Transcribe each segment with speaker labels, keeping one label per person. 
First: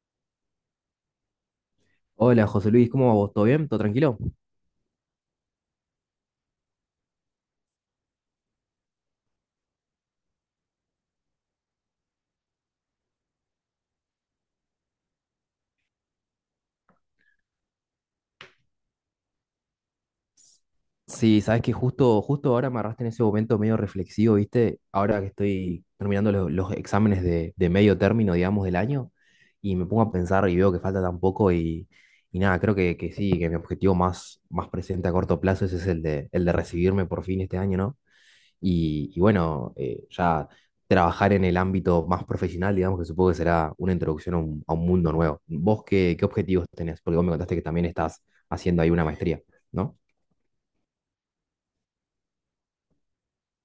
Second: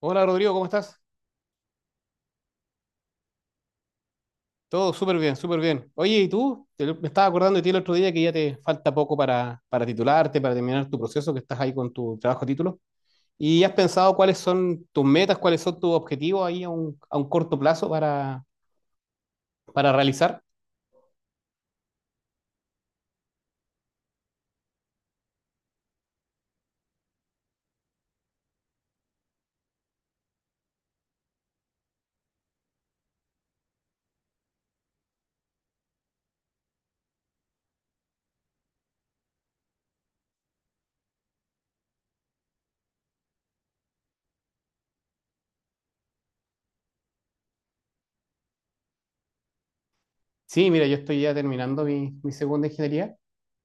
Speaker 1: Hola Rodrigo, ¿cómo estás?
Speaker 2: Hola José Luis, ¿cómo va vos? ¿Todo bien? ¿Todo tranquilo?
Speaker 1: Todo súper bien, súper bien. Oye, ¿y tú? Me estaba acordando de ti el otro día que ya te falta poco para titularte, para terminar tu proceso, que estás ahí con tu trabajo título. ¿Y has pensado cuáles son tus metas, cuáles son tus objetivos ahí a un, corto plazo para realizar?
Speaker 2: Sí, sabes que justo ahora me agarraste en ese momento medio reflexivo, ¿viste? Ahora que estoy terminando los exámenes de medio término, digamos, del año, y me pongo a pensar y veo que falta tan poco y nada, creo que sí, que mi objetivo más presente a corto plazo ese es el de recibirme por fin este año, ¿no? Y bueno, ya trabajar en el ámbito más profesional, digamos que supongo que será una introducción a un mundo nuevo. ¿Vos qué objetivos tenés? Porque vos me contaste que también estás haciendo ahí una maestría, ¿no?
Speaker 1: Sí, mira, yo estoy ya terminando mi segunda ingeniería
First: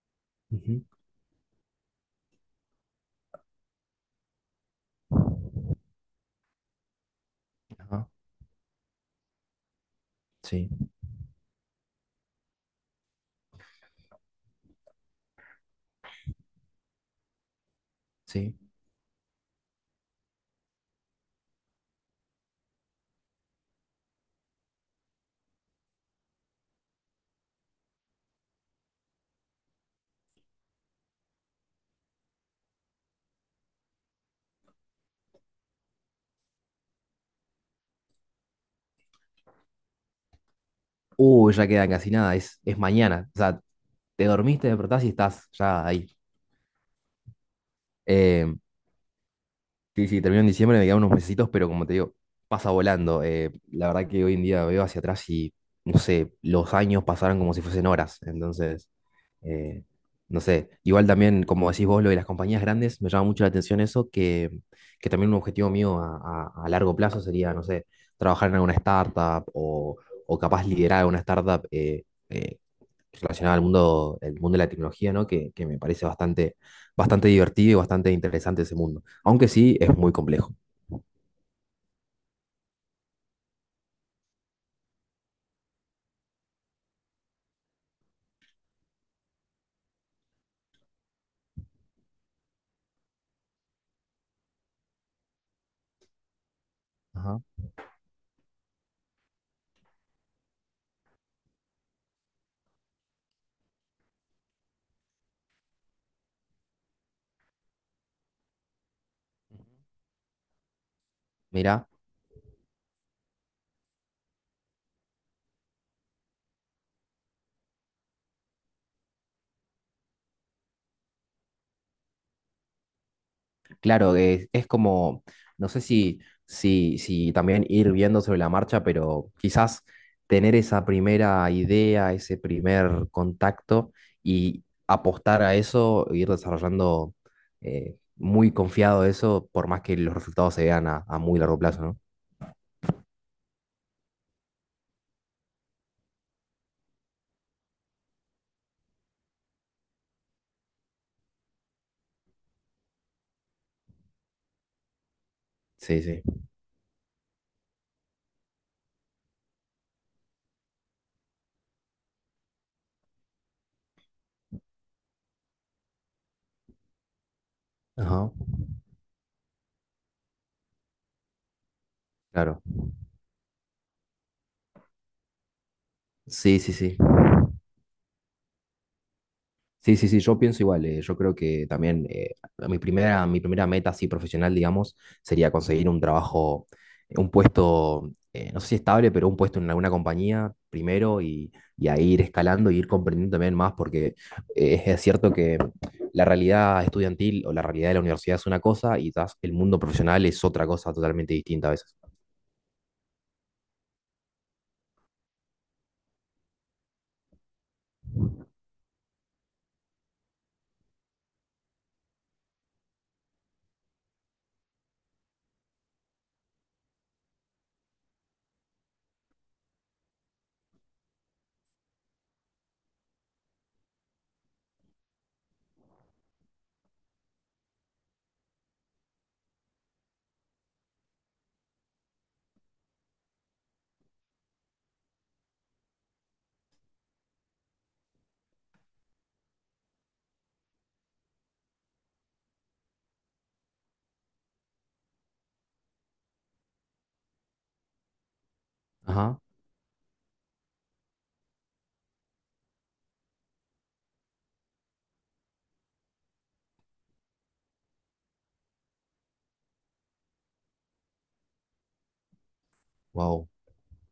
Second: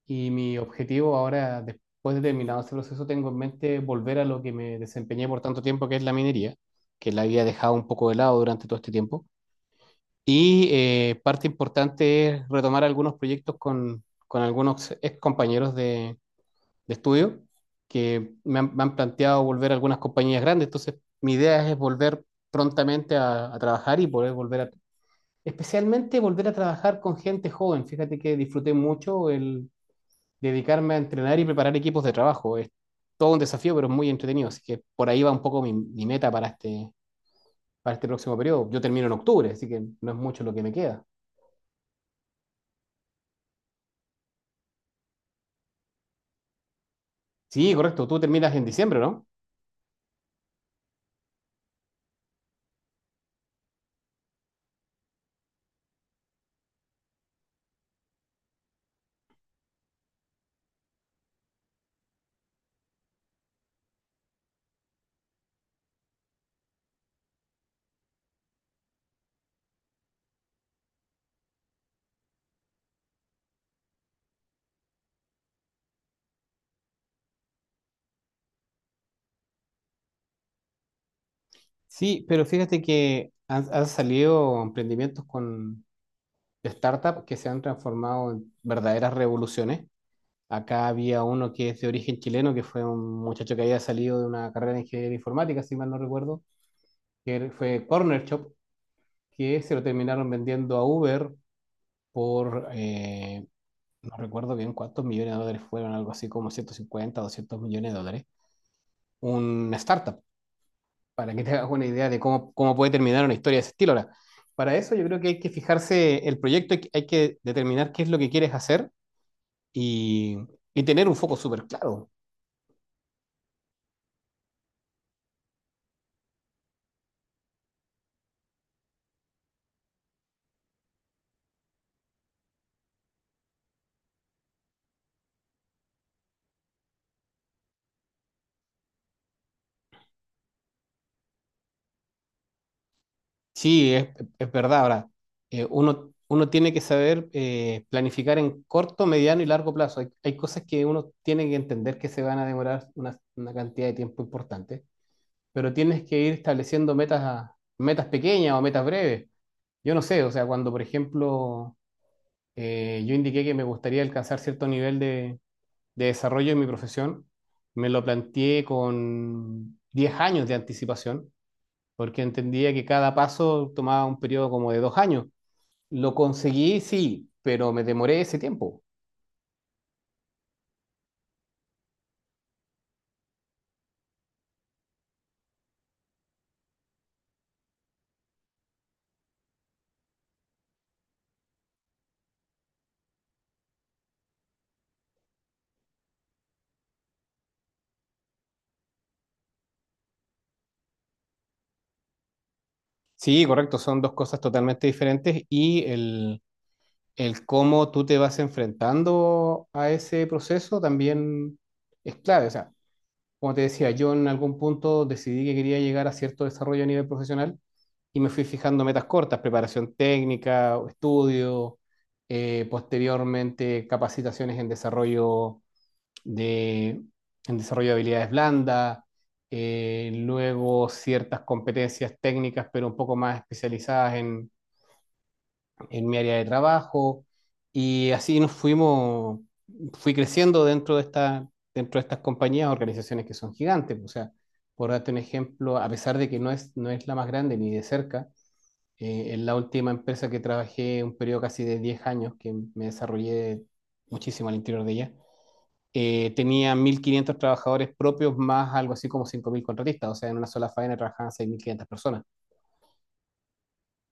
Speaker 1: y mi
Speaker 2: Ujú,
Speaker 1: objetivo ahora, después de terminado este proceso, tengo en mente volver a lo que me desempeñé por tanto tiempo, que es la minería, que la había dejado un poco
Speaker 2: ajá,
Speaker 1: de lado durante todo este tiempo. Y
Speaker 2: sí,
Speaker 1: parte importante es retomar algunos proyectos con, algunos ex compañeros de, estudio que
Speaker 2: sí.
Speaker 1: me han planteado volver a algunas compañías grandes. Entonces, mi idea es volver prontamente a trabajar y poder especialmente volver a trabajar con gente joven. Fíjate que disfruté mucho el dedicarme a entrenar y preparar equipos de trabajo. Es todo un desafío, pero es muy entretenido. Así que por ahí va un poco mi, meta para este próximo periodo. Yo termino en octubre, así que no es mucho lo que me queda.
Speaker 2: Ya queda casi nada, es mañana. O sea, te dormiste, te despertás y estás ya ahí.
Speaker 1: Sí, correcto, tú terminas
Speaker 2: Eh,
Speaker 1: en diciembre, ¿no?
Speaker 2: sí, sí, termino en diciembre, me quedan unos mesecitos, pero como te digo, pasa volando. La verdad que hoy en día veo hacia atrás y, no sé, los años pasaron como si fuesen horas. Entonces... Eh, no sé, igual también, como decís vos, lo de las compañías grandes, me llama mucho la atención eso, que también un objetivo mío a largo plazo sería, no sé, trabajar en alguna startup o capaz liderar alguna startup eh, relacionada al mundo, el mundo de la tecnología, ¿no? Que me parece bastante divertido y bastante interesante ese mundo, aunque sí es muy complejo.
Speaker 1: Sí, pero fíjate que han salido emprendimientos con de startup que se han transformado en verdaderas revoluciones. Acá había uno que es de origen chileno, que fue un muchacho que había salido de una carrera de ingeniería informática, si mal no recuerdo,
Speaker 2: Ajá.
Speaker 1: fue Corner Shop, que se lo terminaron vendiendo a Uber por, eh, no recuerdo bien cuántos millones de dólares fueron, algo así como 150, 200 millones de dólares. Una startup, para que te hagas una
Speaker 2: Mirá.
Speaker 1: idea de cómo, puede terminar una historia de ese estilo. Ahora, para eso yo creo que hay que fijarse el proyecto, hay que determinar qué es lo que quieres hacer y, y tener un foco súper claro.
Speaker 2: Claro, es como, no sé si si también ir viendo sobre la marcha, pero quizás tener esa primera idea, ese primer contacto y apostar a eso, ir desarrollando muy confiado eso, por más que los resultados se vean a muy largo plazo, ¿no?
Speaker 1: Sí, es, verdad. Ahora, uno tiene que saber planificar en corto, mediano y largo plazo. hay, cosas que uno tiene que entender que se van a demorar una cantidad de tiempo importante, pero
Speaker 2: Sí,
Speaker 1: tienes que
Speaker 2: sí.
Speaker 1: ir estableciendo metas, metas pequeñas o metas breves. Yo no sé, o sea, cuando por ejemplo yo indiqué que me gustaría alcanzar cierto nivel de desarrollo en mi profesión. Me lo
Speaker 2: Ajá,
Speaker 1: planteé con 10 años de anticipación, porque
Speaker 2: claro.
Speaker 1: entendía que cada paso tomaba un periodo como de 2 años. Lo
Speaker 2: Sí, sí,
Speaker 1: conseguí,
Speaker 2: sí.
Speaker 1: sí, pero me demoré ese tiempo.
Speaker 2: Sí, sí, sí, yo pienso igual. Yo creo que también mi primera meta así profesional, digamos, sería conseguir un trabajo, un puesto, no sé si estable, pero un puesto en alguna compañía primero y ahí ir escalando y ir comprendiendo también más, porque es cierto que la realidad estudiantil o la realidad de la universidad es una cosa y quizás el mundo profesional es otra cosa totalmente distinta a veces.
Speaker 1: Sí, correcto, son dos cosas totalmente diferentes y el cómo tú te vas enfrentando a ese proceso también es clave. O sea, como te decía, yo en algún punto decidí que quería llegar a cierto desarrollo a nivel profesional y me fui fijando metas cortas, preparación técnica, estudio, posteriormente capacitaciones en desarrollo de, en desarrollo de habilidades blandas, luego ciertas competencias técnicas, pero un poco más especializadas en mi área de trabajo y así fui creciendo dentro de estas compañías, organizaciones que son gigantes, o sea, por darte un ejemplo, a pesar de que no es la más grande ni de cerca,
Speaker 2: Ajá,
Speaker 1: en la última empresa que trabajé un periodo casi de 10 años, que me desarrollé muchísimo al interior de ella, tenía 1.500 trabajadores propios más algo así como 5.000 contratistas, o sea, en una sola faena trabajaban 6.500 personas.
Speaker 2: wow,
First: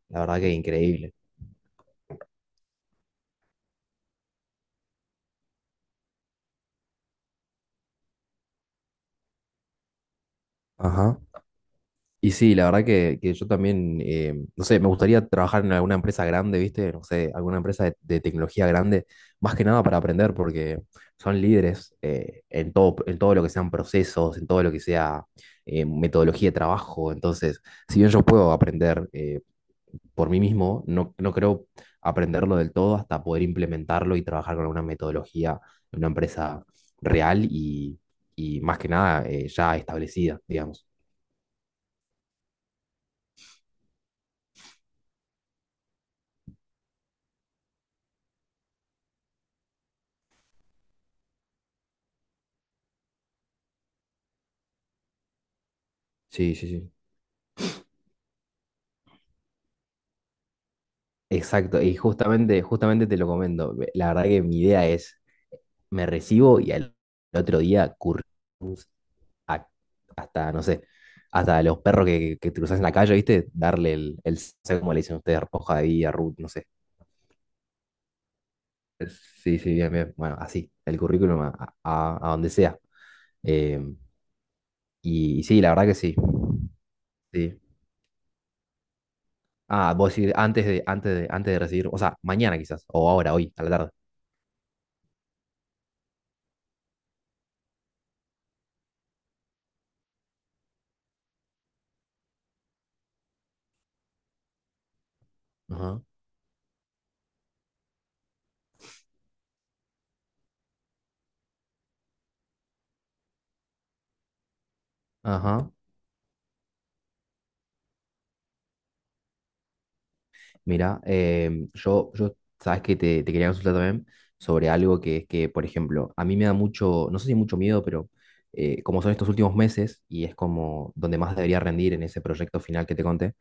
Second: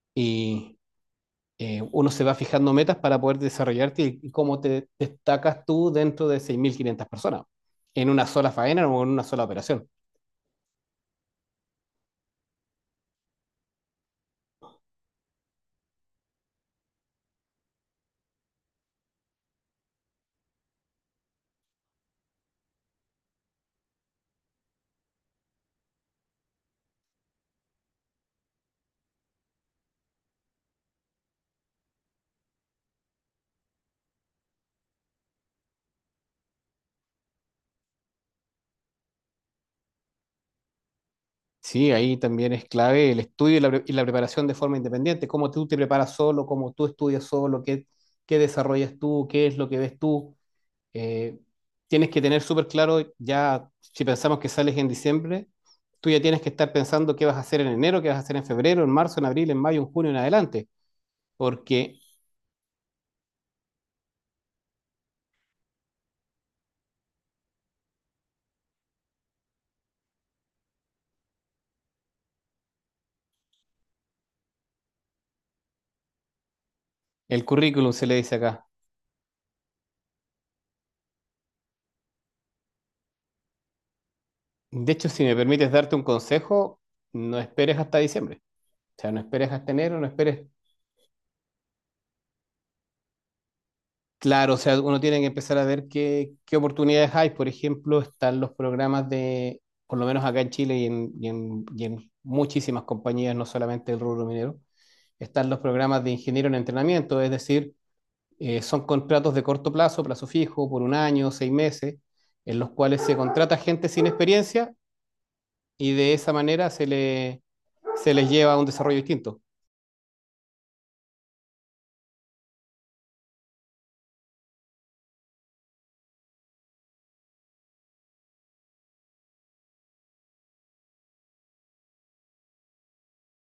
Speaker 2: la verdad que
Speaker 1: Y
Speaker 2: increíble.
Speaker 1: uno se va fijando metas para poder desarrollarte y cómo te destacas tú dentro de 6.500 personas en una sola faena o en una sola operación.
Speaker 2: Ajá. Y sí, la verdad que yo también, no sé, me gustaría trabajar en alguna empresa grande, ¿viste? No sé, alguna empresa de tecnología grande, más que nada para aprender, porque son líderes en todo lo que sean procesos, en todo lo que sea metodología de trabajo. Entonces, si bien yo puedo aprender por mí mismo, no creo aprenderlo del todo hasta poder implementarlo y trabajar con alguna metodología en una empresa real y más que nada ya establecida, digamos.
Speaker 1: Sí, ahí también es clave el estudio y la preparación de forma independiente, cómo tú te preparas solo, cómo tú estudias solo, qué, desarrollas tú, qué es lo que ves tú. Eh, Tienes que tener súper claro ya, si pensamos que sales en diciembre, tú ya tienes que
Speaker 2: Sí, sí,
Speaker 1: estar
Speaker 2: sí.
Speaker 1: pensando qué vas a hacer en enero, qué vas a hacer en febrero, en marzo, en abril, en mayo, en junio, en adelante,
Speaker 2: Exacto, y
Speaker 1: porque
Speaker 2: justamente te lo comento. La verdad que mi idea es, me recibo y al otro día currículums a- hasta, no sé, hasta los perros que te cruzas en la calle, ¿viste? Darle el no sé cómo le dicen ustedes, hoja de vida, root, no sé.
Speaker 1: el currículum se le dice acá.
Speaker 2: Sí, sí, bien, bien. Bueno, así, el currículum a donde sea. Eh,
Speaker 1: De hecho, si me
Speaker 2: y sí,
Speaker 1: permites
Speaker 2: la verdad que
Speaker 1: darte un
Speaker 2: sí,
Speaker 1: consejo, no
Speaker 2: sí.
Speaker 1: esperes hasta diciembre. O sea, no esperes hasta
Speaker 2: Ah,
Speaker 1: enero, no
Speaker 2: vos decís
Speaker 1: esperes.
Speaker 2: antes de recibir, o sea, mañana quizás, o ahora, hoy, a la tarde.
Speaker 1: Claro, o sea, uno tiene que empezar a ver qué oportunidades hay. Por ejemplo, están los programas de, por lo menos acá en Chile y en, y en muchísimas compañías, no solamente el rubro minero, están los
Speaker 2: Ajá,
Speaker 1: programas de ingeniero en entrenamiento, es decir, son contratos de corto plazo, plazo fijo, por un año, 6 meses, en los cuales se contrata gente sin experiencia
Speaker 2: ajá.
Speaker 1: y de esa manera se les lleva a un desarrollo distinto.
Speaker 2: Mira, sabes que te quería consultar también sobre algo que es que, por ejemplo, a mí me da mucho, no sé si mucho miedo, pero como son estos últimos meses y es como donde más debería rendir en ese proyecto final que te conté,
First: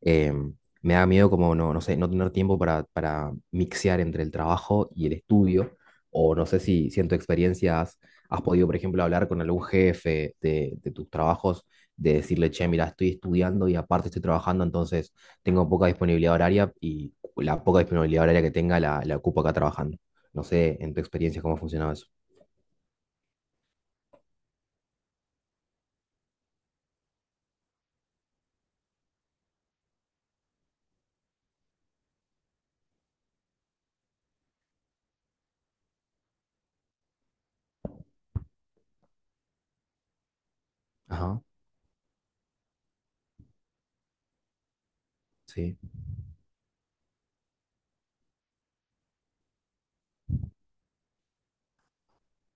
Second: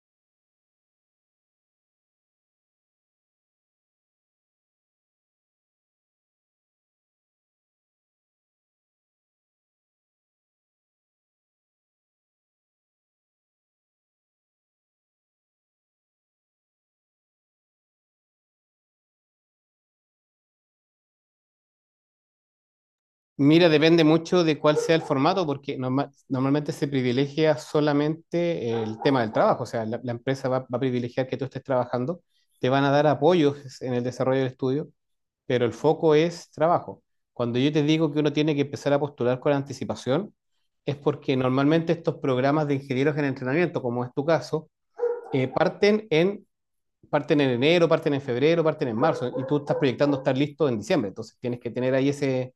Speaker 2: em, me da miedo como, no sé, no tener tiempo para mixear entre el trabajo y el estudio, o no sé si en tu experiencia has, has podido, por ejemplo, hablar con algún jefe de tus trabajos, de decirle, che, mira, estoy estudiando y aparte estoy trabajando, entonces tengo poca disponibilidad horaria y la poca disponibilidad horaria que tenga la ocupo acá trabajando. No sé, en tu experiencia, cómo ha funcionado eso.
Speaker 1: Mira, depende mucho de cuál sea el formato, porque normalmente se privilegia solamente el tema del trabajo, o sea, la, empresa va a privilegiar que tú estés trabajando, te van a dar apoyos en el desarrollo del estudio, pero el foco es trabajo. Cuando yo te digo que uno tiene que empezar a postular con anticipación, es porque
Speaker 2: Ajá,
Speaker 1: normalmente estos programas de ingenieros en entrenamiento, como es tu caso, eh,
Speaker 2: sí.
Speaker 1: parten en, parten en enero, parten en febrero, parten en marzo, y tú estás proyectando estar listo en diciembre, entonces tienes que tener ahí ese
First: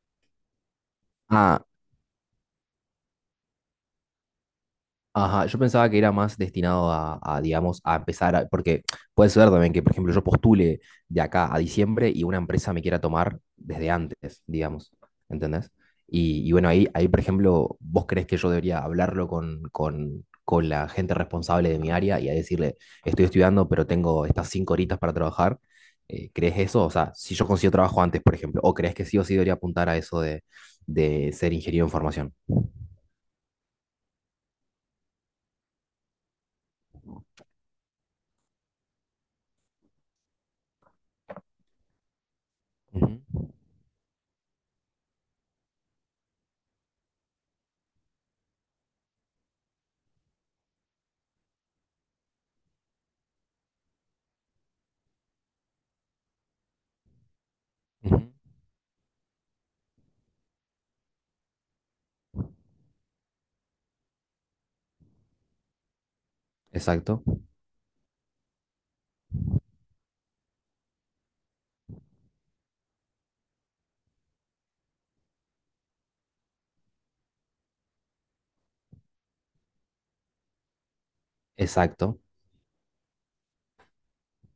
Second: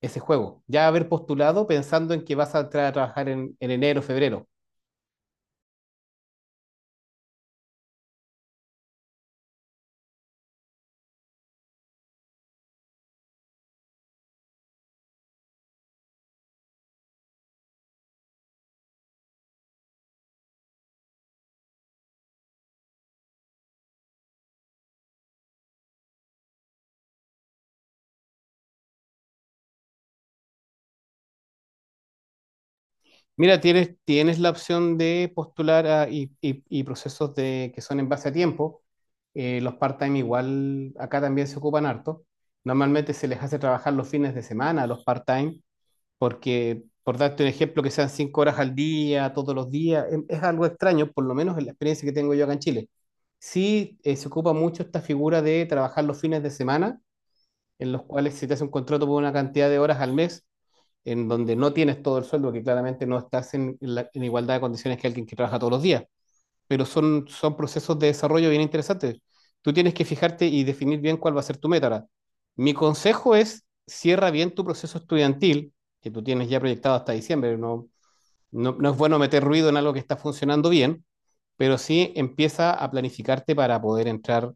Speaker 1: ese juego. Ya haber
Speaker 2: ah
Speaker 1: postulado pensando en que vas a entrar a trabajar en enero, febrero.
Speaker 2: Ajá, yo pensaba que era más destinado digamos, a empezar, porque puede ser también que, por ejemplo, yo postule de acá a diciembre y una empresa me quiera tomar desde antes, digamos, ¿entendés? Y bueno, ahí, por ejemplo, vos crees que yo debería hablarlo con con la gente responsable de mi área y a decirle, estoy estudiando, pero tengo estas cinco horitas para trabajar. ¿Crees eso? O sea, si yo consigo trabajo antes, por ejemplo, ¿o crees que sí o sí debería apuntar a eso de ser ingeniero en formación?
Speaker 1: Mira, tienes la opción de postular y procesos que son en base a tiempo. Los part-time igual acá también se ocupan harto.
Speaker 2: Ujú,
Speaker 1: Normalmente se les hace trabajar los fines de semana a los part-time, porque por darte un ejemplo, que sean 5 horas al día, todos los días, es algo extraño, por lo menos en la experiencia que tengo yo acá en Chile. Sí, se ocupa mucho esta figura de trabajar los fines de semana en los
Speaker 2: ujú,
Speaker 1: cuales se te hace un contrato por una cantidad de horas al mes, en donde no tienes todo el sueldo, que claramente no estás en, en igualdad de condiciones que alguien que trabaja todos los días, pero
Speaker 2: Exacto.
Speaker 1: son, procesos de desarrollo bien interesantes. Tú tienes que fijarte y definir bien cuál va a ser tu meta. Ahora, mi consejo es, cierra bien tu proceso estudiantil, que tú tienes ya proyectado hasta diciembre, no es bueno meter ruido en algo que está funcionando bien, pero sí
Speaker 2: Exacto.
Speaker 1: empieza a planificarte para poder entrar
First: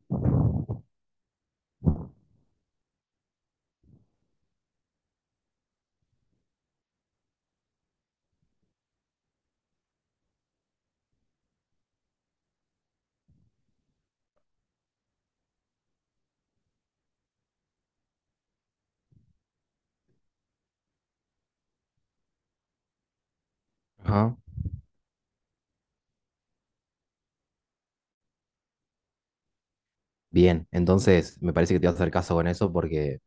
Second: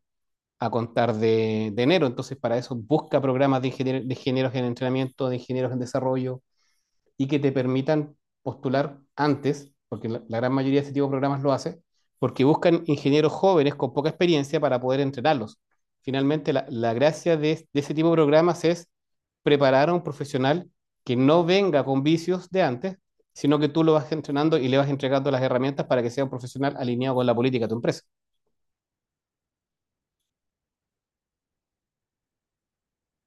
Speaker 1: a contar de, enero. Entonces, para eso busca programas de ingenieros en entrenamiento, de ingenieros en desarrollo y que te permitan postular antes, porque la, gran mayoría de este tipo de programas lo hace, porque buscan ingenieros jóvenes con poca experiencia para poder entrenarlos. Finalmente, la, gracia de ese tipo de programas es preparar a un profesional que no venga con vicios de antes, sino que tú lo vas
Speaker 2: Ajá.
Speaker 1: entrenando y le vas entregando las herramientas para que sea un profesional alineado con la política de tu empresa.
Speaker 2: Bien, entonces me parece que te vas a hacer caso con eso porque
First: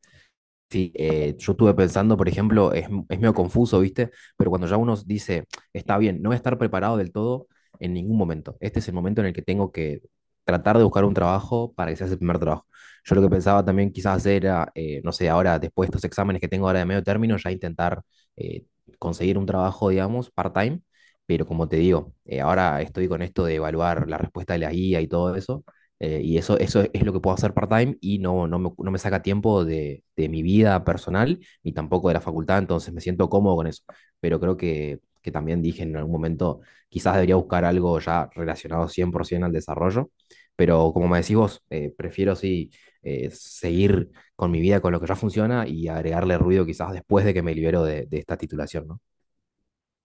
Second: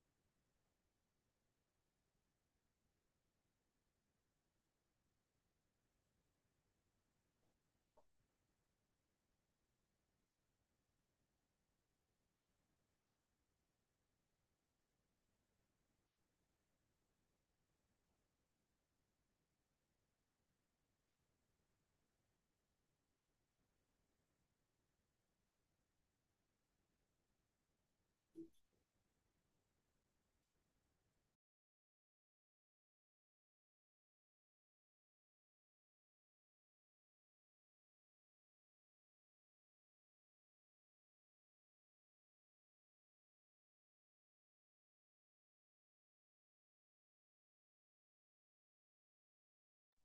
Speaker 2: sí, yo estuve pensando, por ejemplo, es medio confuso, ¿viste? Pero cuando ya uno dice, está bien, no voy a estar preparado del todo en ningún momento. Este es el momento en el que tengo que tratar de buscar un trabajo para que sea ese primer trabajo. Yo lo que pensaba también quizás hacer era, no sé, ahora después de estos exámenes que tengo ahora de medio término, ya intentar eh, conseguir un trabajo, digamos, part-time. Pero como te digo, ahora estoy con esto de evaluar la respuesta de la guía y todo eso. Eso es lo que puedo hacer part-time y no, no me, no me saca tiempo de mi vida personal ni tampoco de la facultad, entonces me siento cómodo con eso. Pero creo que también dije en algún momento, quizás debería buscar algo ya relacionado 100% al desarrollo, pero como me decís vos, prefiero sí seguir con mi vida, con lo que ya funciona y agregarle ruido quizás después de que me libero de esta titulación, ¿no?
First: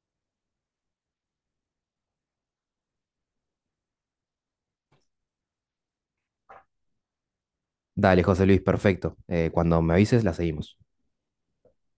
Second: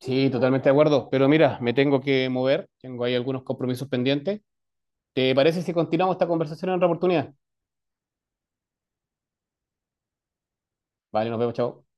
Speaker 1: Sí, totalmente de acuerdo. Pero mira, me tengo que mover. Tengo ahí algunos compromisos pendientes. ¿Te parece si continuamos esta conversación en otra oportunidad?
Speaker 2: Dale, José Luis, perfecto. Cuando me avises, la seguimos.
Speaker 1: Vale, nos vemos, chao.